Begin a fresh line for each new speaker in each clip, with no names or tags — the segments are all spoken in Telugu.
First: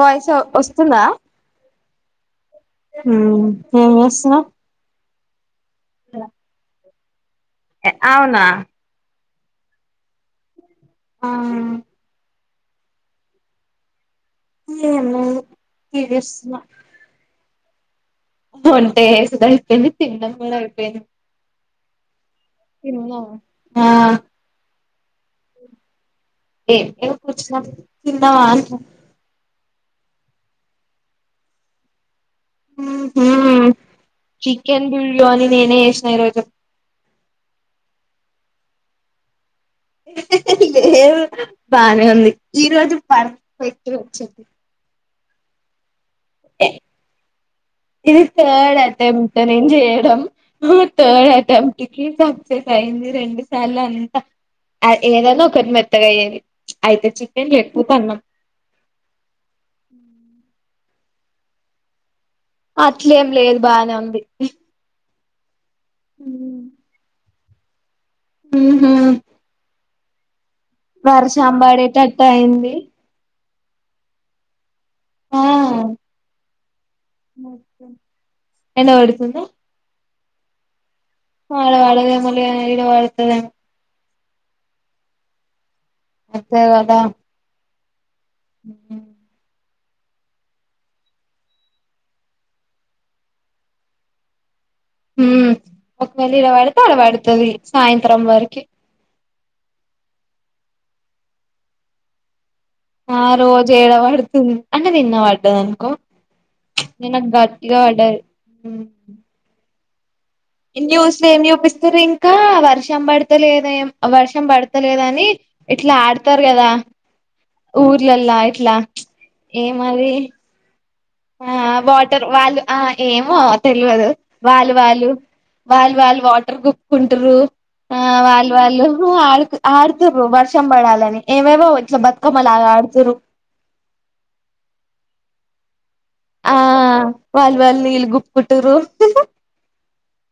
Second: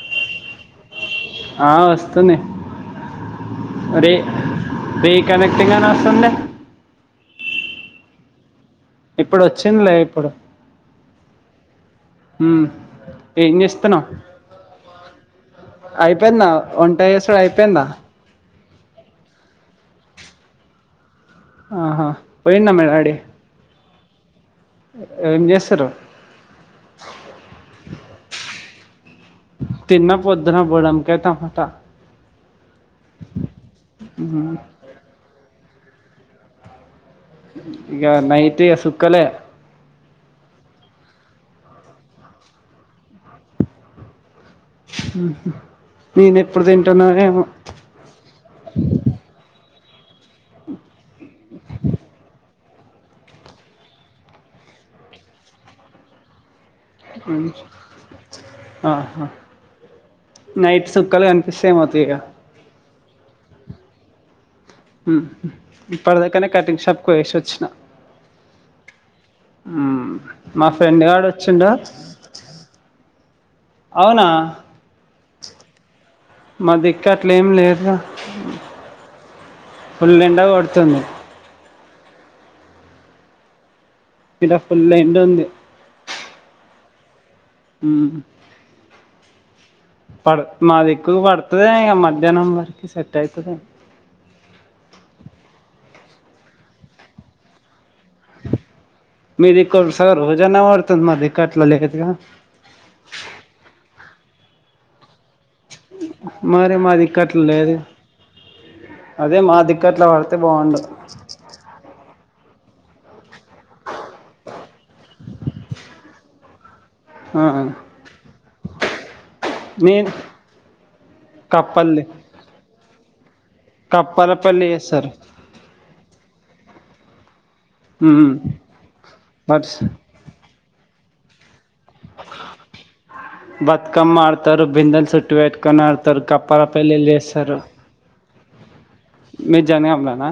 వాయిస్ వస్తుందా
ఆ వస్తున్నాయి
ఉం ఏమ్ చేస్తున్నావ్
పే కనెక్ట్గానే వస్తుంది
అవునా
ఇప్పుడు వచ్చిందిలే ఇప్పుడు
ఆ
ఉం ఏమ్ చేస్తున్నావ్
ఏం లేదు టీవీ
అయిపోయిందా
చూస్తున్న
వంట చేశుడు అయిపోయిందా
వంట చెసుడు అయిపోయింది తింటము కూడా అయిపోయింది
ఆహా పోయిండా మీ డాడీ
తిన్నావా ఆ
ఏం చేస్తారు
ఏ ఏ [unintelligible] పచ్చ క వ
తిన్న పొద్దున్న బుడం కాయ టమాట
హు హమ్
ఉమ్.
చికెన్ బిర్యాని నేనే చేసినా ఈరోజు
ఇగ నైట్ ఇగ సుక్కలే
లేదు బానే ఉంది ఈ రోజు పర్ఫెక్ట్గా వచ్చిందీ
ఆహా
ఇది థర్డ్ అటెంప్ట్ నేను జేయ డం ఆ థర్డ్ అటెంప్ట్ కి అయింది రెండు సార్లు అంతా ఏదనా ఒకటి మెత్తగా అయేది
ఆహా నైట్ చుక్కలు కనిపిస్త యి ఏమతు ఇక
అట్లేం లేదు బానే ఉంది
ఆహా ఇప్పటి దాకా నే కటింగ్ షాప్ కి పోయేసి వచ్చిన
హు హమ్
ఆ మా ఫ్రెండ్ గాడు వచ్చిండ
పడేటట్టు అయింది
అవునా
ఆ
మా దిక్కు అట్లే ఏం లేదు గా
ఎండ కొడుతుందా
పుల్ ఎండ కొడుతుంది
వాళ వాళగా మళ ఇడ వాళతద [unintelligible]
ఇడ ఫుల్ ఎండ వుంది
అదేదదా [unintelligible]
ఉం
ఉ
పడ మా దిక్కు పడుతుంది ఇక మధ్యాహ్నం వరకి సెట్ అయితది
ఉ ఒకవేళ ఇడపడితే అడతది సాయంత్రం వరకి
మీది కొరసగా రోజన్న పడుతుంది మాది ఇక్కట్లో లేదుగా
ఆ రోజు ఏడ పడుతుంది అంటే తిన్నవాడు అనుకో
మరి మా దిక్కు
నేను
అట్లా లేదు
గట్టిగా పడ్డది
[unintelligible]
ఈన్యూస్లు లో ఏం చూపిస్తుర్రు ఇంకా వర్షం పడతలేద ఏం వర్షం పడతలేదని ఇట్లా ఆడతారు కదా ఊర్లల్లా ఇట్లా ఏ
నేను
మది ఆ
కప్పల్లి
వాటర్ వాళ్ళు ఆ ఏమో తెలవదు
కప్పలపల్లి
వాళ్ళు వాళ్ళు
చేస్తారు
వాళ్ళు వాళ్ళు వాటర్ కుప్పుకుంటూర్రు వాళ్ళు వాళ్ళు
బట్స్
ఆడుతుర్రు వర్షం పడాలని ఏవేవో ఇట్లా బతుకమ్మలాగ ఆడుతురు
బతుకమ్మ ఆడతారు బిందెలు చుట్టు పెట్టుకొని ఆడతారు
ఆ
కప్పల పెళ్ళిళ్ళు
వాల్ వాల్ నీళ్ళు గుప్కుకుంటుర్రు
మీరు జనగాం గాన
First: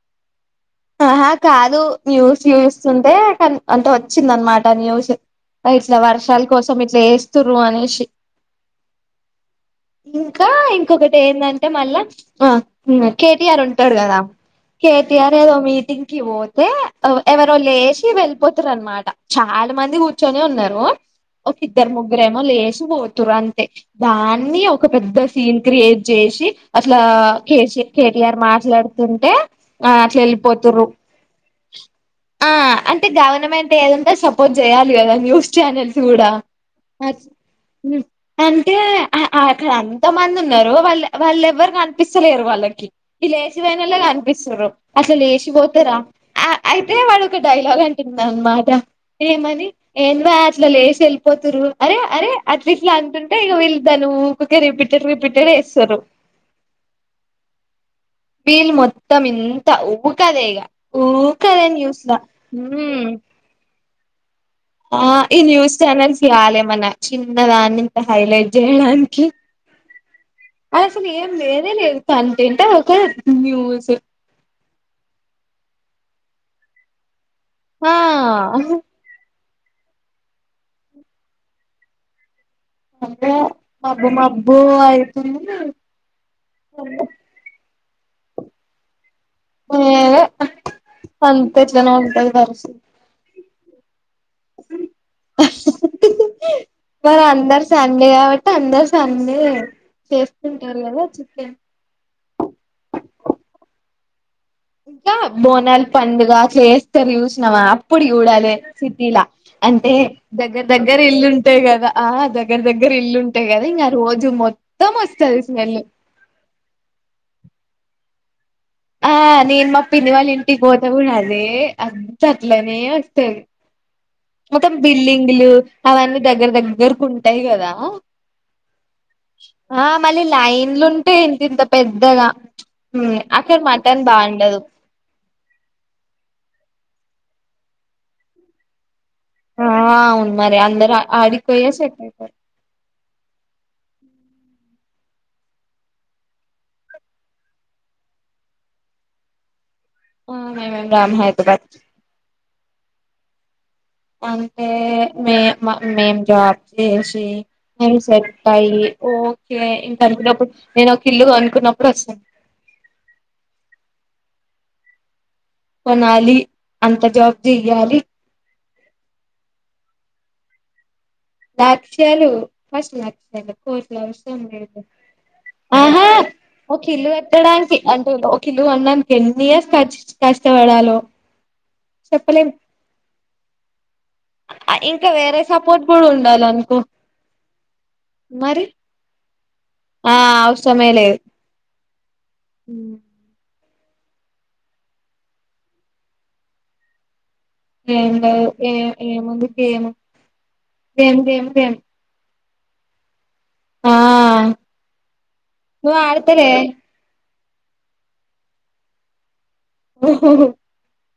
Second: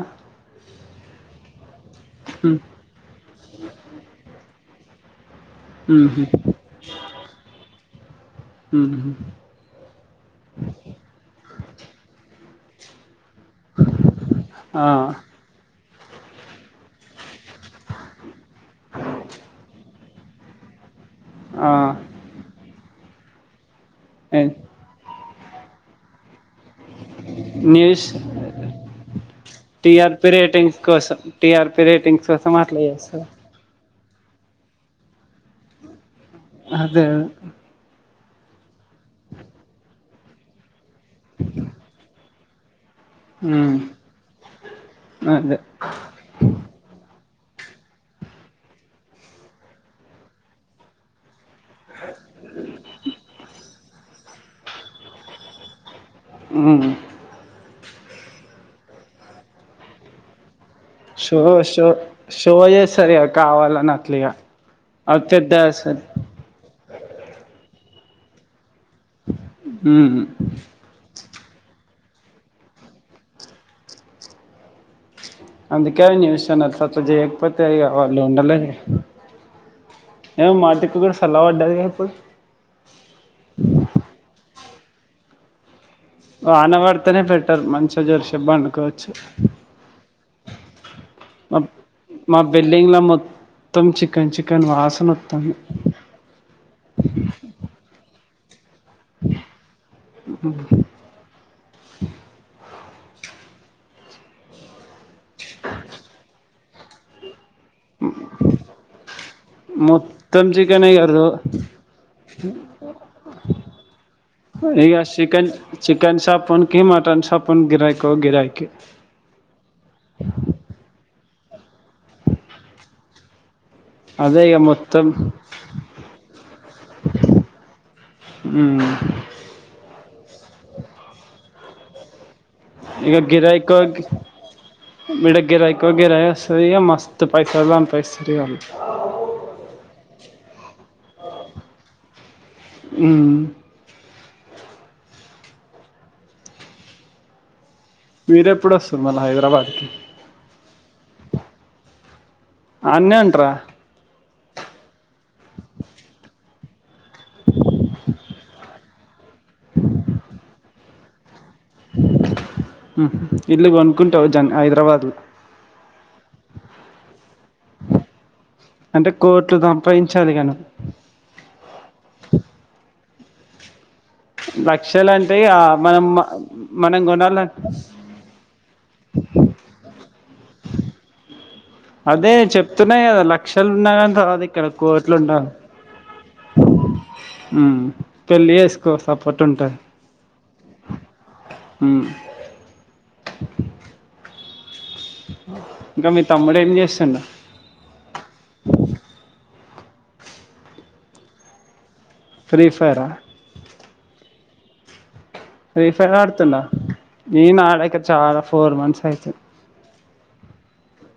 ఆహా కాదు న్యూస్ చూస్తుంటే అంతే వచ్చింది అనమాట న్యూస్ ఇట్లా వర్షాల
జనగాంలోనా
కోసం ఇట్లా వేస్తుర్రు అనేసి ఇంకా ఇంకొకటి ఏందాంటే మళ్ళా ఆ కేటీఆర్ ఉంటాడు కదా
ఆ
కే టి ఆర్ మీటింగ్ కి పోతే ఎవరో లేచి వెళ్ళిపోతురు అనమాట చాలా మంది కూర్చొని ఉన్నారు ఒక
ఆ
ఇద్దరు ముగ్గురేమో లేచి పోతురు అంతే దాన్ని ఒక పెద్ద సీన్ క్రియేట్ చేసి అసల కేసిఆర్
న్యూస్
కేటిఆర్ మాట్లాడుతుంటే ఆ
టిఆర్పి రేటింగ్స్
వెళిపోతురూ
కోసం టిఆర్పి రేటింగ్స్ కోసం అట్లా
అంటే గవర్నమెంట్
చేస్తారు
గవర్నమెంట్ ఏదుంటె సపోర్ట్ చేయాలి కదా న్యూస్ ఛానల్స్ కూడా
అదే
అంటే అక్కడ అంత మంది ఉన్నారు వాళ్ళు వాళ్ళు ఎవ్వరు కనిపిస్తలేరు వాళ్ళకి ఇ
ఉమ్
లేచిపోయిన వాల్లే కనిపిస్తురు అట్లా
అదే
లేచిపోతారా అయితే డొ ఒక డైలాగ్ అంటుంద అనమాట ఏమని ఏన్వ అట్లా లేసి వెళ్ళిపో అరే అరే అట్లా ఇట్లా అంటుంటే ఇక వీళ్లు దాన్ని ఊకే రిపీటెడ్ రిపీటెడ్ వేస్తూర్రు
ఉమ్
బీల్ మొత్తం ఇంత ఉఊకద ఈగ
షో షో షో చేస్తది అక్క కావాలని అట్లుగా
ఆ ఈ న్యూస్ ఛానెల్స్ కాలేమన చిన్న దాన్నింత ఇంత హైలైట్ జయడానికి
ఉమ్
అది అసలు ఏం లేనే లేదు కంటెంట్ అది ఒక న్యూస్
అందుకే అవి న్యూస్ చానెల్స్ అట్లా చేయకపోతే
ఆ
వాళ్ళు ఉండలేరు ఏ మాటికు కూడా సల్ల పడ్డాది గా ఇప్పుడు
అంటే మబ్బు మబ్బు అయితుంది
వా వాన పడితేనే పెట్టరు మంచిగా జోరిసే వండుకోవచ్చు
ఏదో అంత ఇట్లనే ఉంటది
మా
పరిస్థితి
బిల్డింగ్ లో మొత్తం చి చికెన్ చికన్ వాసనత్తాంది
సండేస్ అందరూ చేసుకుంటారు కదా చికెన్ ఇంకా బోనలు పండుగ చేస్తారు చూ సినవా అప్పుడు చూడాలి సిటీలా అంటే
మొత్తం
దగ్గర దగ్గర ఇల్లుంటాయి కదా దగ్గర దగ్గర ఇల్లుంటాయి కదా ఇంకా రోజు మొత్తం
ఇకా
వస్తది
చికెన్
స్మెల్
చికెన్ సాపున్కి మటన్ సాప్ నికి గిరాయికొ గిరాయికి
ఆ నేను మ పిన్ని వాల్ ఇంటికి పోతే కూడ అది ఏ అద్ అట్లనే అస్తది
అదే ఇక
మత్తం
మొత్తం
బిల్డింగులు అవన్నీ దగ్గర దగ్గరకు ఉంటాయి కదా ఆ మళ్ళీ లైన్లుంటయ్ ఇంత ఇంత పెద్దగా
ఇక
ఉమ్, అక్కడ
గిరాయికు
మటన్ బాగుండదు
ఇడ గిరాయికువ గిరా అస్తది ఇగ మస్ తు పైసల్ సంపాదిస్తరు ఇగ ఆళ్ళు
అవును మరి అందరు ఆడికు పోయే సెట్ ఐతరు
ఊ మీర ఎప్పుడు వస్తున్నారు హైదరాబాద్కి
అ మేమేం రామ్ హైదరాబాద్
అన్నే ఉంట్ర
అంటే మే మ మేం జాబ్ చేసి నేను సెట్ ఐయ్ ఓకే ఇంకానుకుప్పుడు నేను ఒక ఇల్లు కొను
ఉ ఇల్లు కొనుక్కుంటావు జన్ హైదరాబాద్ లో
కొనాలి అంత జాబ్ చెయ్యాలి
అంటే కోట్లు సంపాదించాలి ఇగ నువ్
లక్ష్యలు ఫస్ట్ లక్షలు కోట్లు అవసరం లేదు
లక్షలు అంటే ఇగ మనం
ఆహా ఓ
మనం
కిలు
కొనాల
కట్టడానికి అంటే ఓ కిలు కొండానికి ఎన్ని ఇయర్స్ యచ్చి కష్టపడాలో
అదే
చెప్పలేం
చెప్తున్నా కదా లక్షలు ఉన్న గని
ఇంకా వేరే సపోర్ట్ కూడా ఉండాల అనుకో
ఊ పెళ్లి ఏసుకో సప్పు
ఆ ఔసమేలేదు
ఉ
అ
క ఇంకా మీ తమ్ముడు ఏం చేస్తుండు
ఏం లేదు ఏ ఏముంది ఏము ఏమి గమి గేమి
ఫ్రీ ఫైరా
నువ్వు
రీఫైర్
ఆడతలే
ఆడుతున్నా నే నాడాక చాలా ఫోర్ మంత్స్ అయితుంది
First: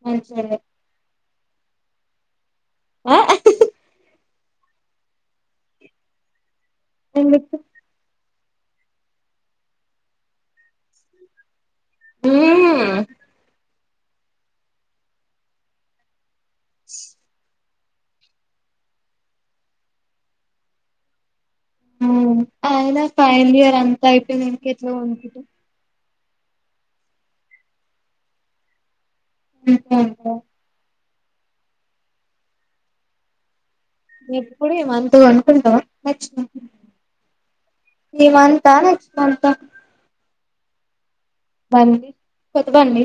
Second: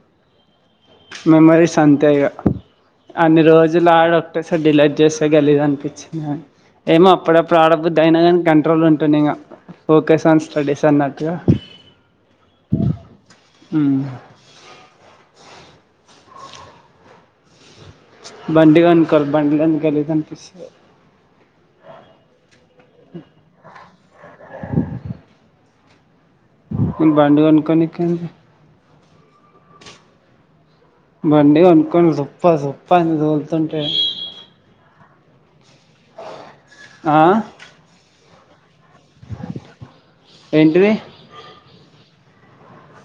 మంచిగ లేద్
మెమరీస్ అంతే ఇగా
ఆ
అన్ని రోజులు ఆడ టేసే డిలీట్ చేస్త గలిజ్ అనిపించిన ఏమో అప్పుడ
ఎందుకు
ఆడబుద్దుయినా కానీ కంట్రోల్ ఉంటుంది ఇంకా ఫోకస్ ఆన్ స్టడీస్ అన్నట్టుగా
ఊ
ఉ ప్చ్ బండి కొనుకోవాల బండి లేనిది గలీజ్ అనిపిస్
అయన ఫైనల్ ఇయర్ అంత అయిపోనంక ఎట్లానుకుంది
నేను బండి కోనుకొనికది
బికామ్ కా
బండి కొనుకని సుప్పా సుప్పా అని తోలుతుంటే
ఎప్పుడు ఈ మంతు కొనుకుంటవ నచ్చ
ఆ
ఈ మంతు తానె ఇస్మంత
ఎంటిది
బండి కొత్త ఒండి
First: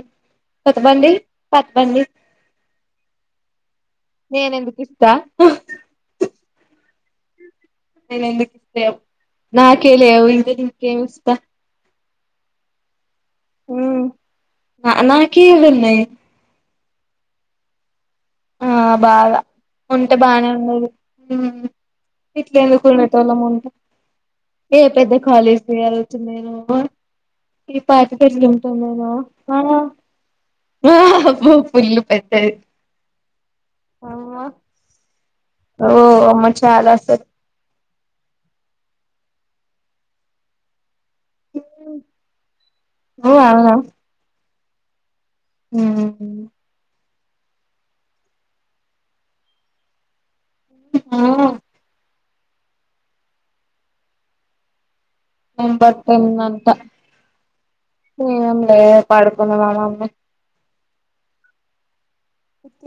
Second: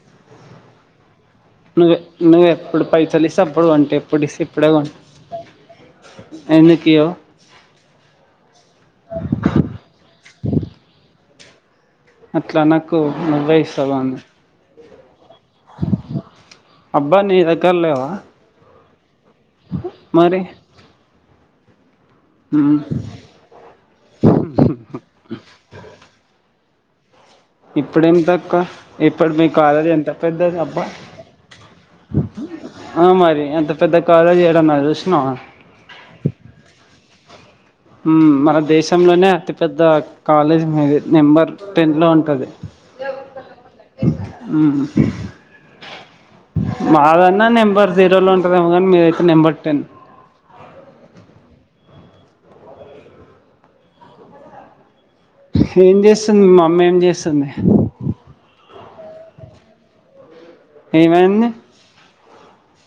కొత్త బండి పాత
నువె
బండి
నువ్ ఎప్పుడు పైసల్ ఇస్తే అప్పుడు వన్
నేనెందుకు ఇస్త
ఎందుకియ్యవు
నేను ఎందుకు లేవు నాకే లేవు ఇంక నికేమిస్తా
అట్ల అనకు నువ్వే ఇస్తవ్ గాని
ఆ నాకేడున్నయ్
అబ్బా నీ దగ్గర లేవా
ఆ బాగ ఉంటే
మరి
బానే ఉండేది ఊమ్ ఇట్ల
మ్మ్
ఎందుకు ఉండేటోళ్ళము ఉంటే ఏ పెద్ద కాలేజీ [unintelligible] ఒచ్చిందేమో ఈ
ఇప్పుడేం
పాటికి ఎట్లా
తక్కువ
ఉంటుడేనో
ఇప్పుడు మీ
ఆ
కాలేజ్ ఎంత పెద్దది అబ్బా
అబ్బ ఫుల్లు పెద్దది
ఆ మరి అంత పెద్ద
అమ్మా
కాలేజి జూశ్నవా
ఓ అమ్మ చాలా అసలు
ఊమ్ మన దేశంలోనే అతి పెద్ద కాలేజ్ మీది నెంబర్ టెన్ లో ఉంటది
ఓ అవునా
ఊమ్ మారన్ నా నెంబర్ జీరోలో ఉంటదేమో గాన్ మీదయితే నెంబర్ టెన్
హు ఆ నెంబర్
ఏం
టెన్
చేస్తుంది మీ
అంట
మమ్మీ ఏం చేస్తుంది
ఏ [unintelligible] ఏ పడుకుంది మా మమ్మీ
ఏమైంది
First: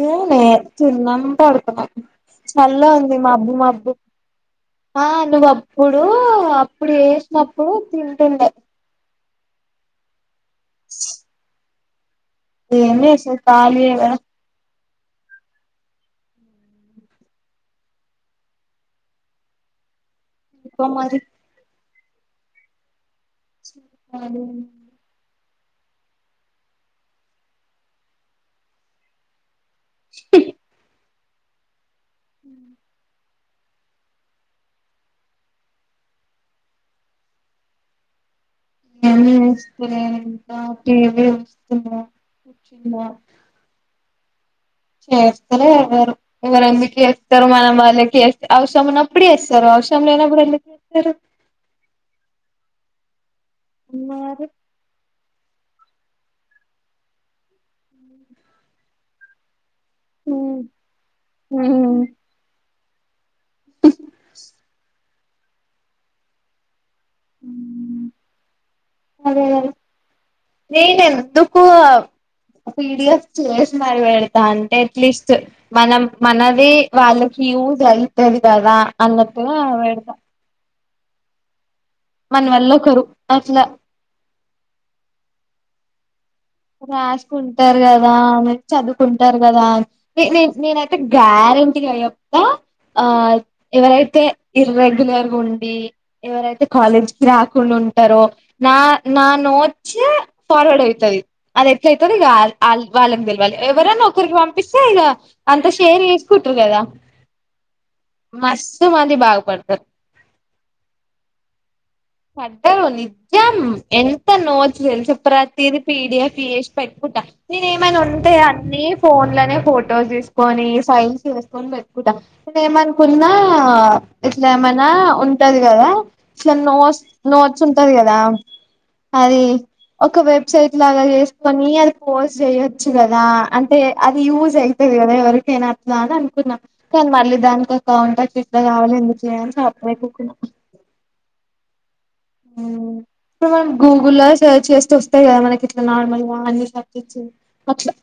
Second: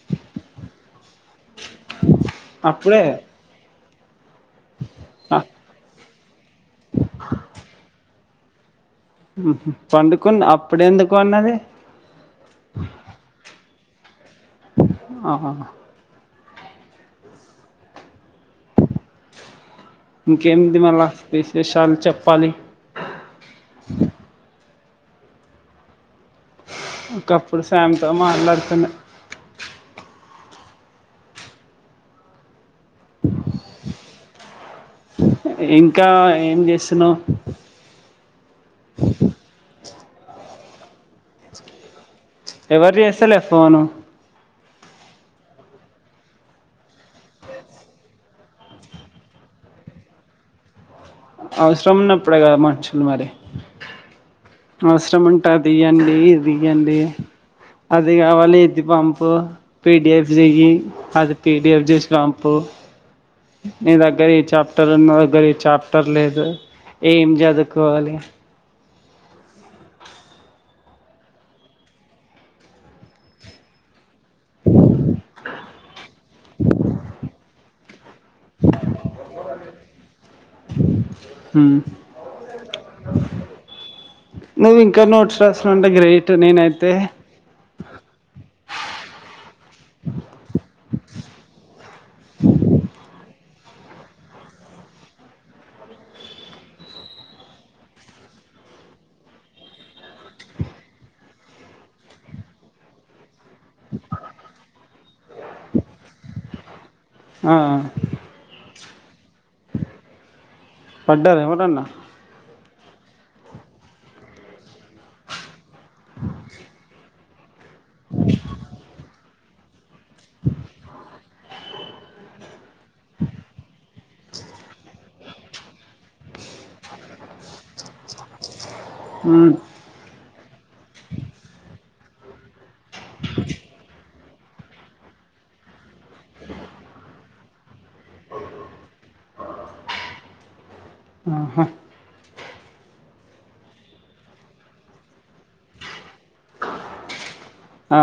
ఏంలే తిన్నాం పడుకున్నా చల్ల
అప్పుడే
ఉంది మబ్బు మబ్బు ఆ నువ్ అప్పుడూ అప్పుడు ఏసినప్పుడు తింటుండే
ఉహు పండుకున్న అప్పుడే ఎందుకు వన్నది
ఏమ్ జేస్సది ఖాళీయేగా
ఆహా ఇంకేమ్ది
ఇంకో
మళ్ల
మరి
విశేషాలు చెప్పాలి
చెప్పాలి
ఒకప్పుడు స్యామ్ తో మాట్లాడుతుండే
హి
ఇంకా ఏం జేస్సున్నవ్
ఏమి జేస్తలేన్ ఇంకా టీవీ జూస్తున్నా
ఎవరు జేస్తలే ఫోను
చేస్తాలే ఎవరు, ఎవరు ఎందుకు ఏస్తరు మనం వాళ్లకి ఏస్తే అవసరం ఉన్నప్పుడు చేస్సరు. అవసరం లేనప్పుడు ఎందుకు ఏస్తరు
అవసరం ఉన్నప్పుడే గదా మనుషులు మరి
మరి
అవసరం ఉన్ ట దీయండి ఇది ఇయండి అది గావాలి ఇది పంపు పి డి ఎఫ్
ఉమ్
జియ్యీ అది పి డి ఎఫ్
ఉమ్
జేసి వంపు నీ దగ్గర ఈ చాప్టర్ ఉన్ నా దగ్గర ఈ చాప్టర్ లేదు ఏం జదుకోవాలి
అదే గదా నేన్ ఎందుకూ పి డి ఎఫ్ చేసి మరి వెడ్ ద అంటే అట్లీస్ట్ మనం మనవీ వాళ్లకి యూస్ అయ్ తది కదా అన్నట్టుగా వెడుక
ఉ
మన వల్ల ఒకరు అట్ల
నువ్వు ఇంకా నోట్స్ రాస్తునవ్ అంటే గ్రే
రాసుకుంటారు కదా చదువుకుంటారు కదా నే నే నేనైతే గ్యారంటీ గా చెప్త ఆ ఎవరైతే ఇర్రేగ్యులర్గా ఉండి ఎవరైతే కాలేజ్ కి రాకుండా ఉంటారో నా నా నోట్సే ఫార్వర్డ్ అయితది అది ఎట్ల అయితదో ఇక ఆల్ ఆల్ వాళ్లకి తెలవాలి ఎవరన్నా ఒకరికి పంపిస్తే ఇగ అంత షేర్ చేసు కుంటరు కదా
ఆ
మది బా
పడ్డార ఎవరన్న
పడ్డారు నిజం ఎంత నోట్స్ తెల్సా [unintelligible] పీడిఎఫ్ చేసి పెట్టుకుంటా నేను ఏమైన ఉంటే అన్ని ఫోన్ లోనే ఫో ఫొటోస్ తీసుకొని ఫైల్స్ చేసుకొని పెట్టుకుంట ఏమనుకున్నా ఇట్లా ఏమైన ఉంటది కదా ఇట్ల నో నోట్స్ ఉంటది కదా అది
మ్మ్
ఒక వెబ్సైట్ లాగ చేసుకొని అది పోజ్ చేయ్యొచ్చు కద అంటే అది యూజ్ అయితది కదా ఎవరికైన అని అనుకున్నా కానీ మళ్ళీ దాని కాంటాక్ట్ ఇట్లా కావాలి ఎందుకులే అని [unintelligible]
ఆహా
ఇప్పుడు మనం గూగుల్ సర్చ్ చేస్తే వస్తాయి కదా మనకి ఇట్ల నార్మల్ అని అట్ల
ఆ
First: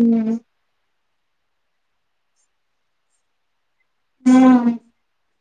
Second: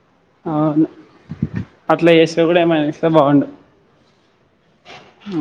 ఊ
అట్ల చేస్తే కూడ ఏమైన ఇస్తే బాగుండు
ఆ
ఆ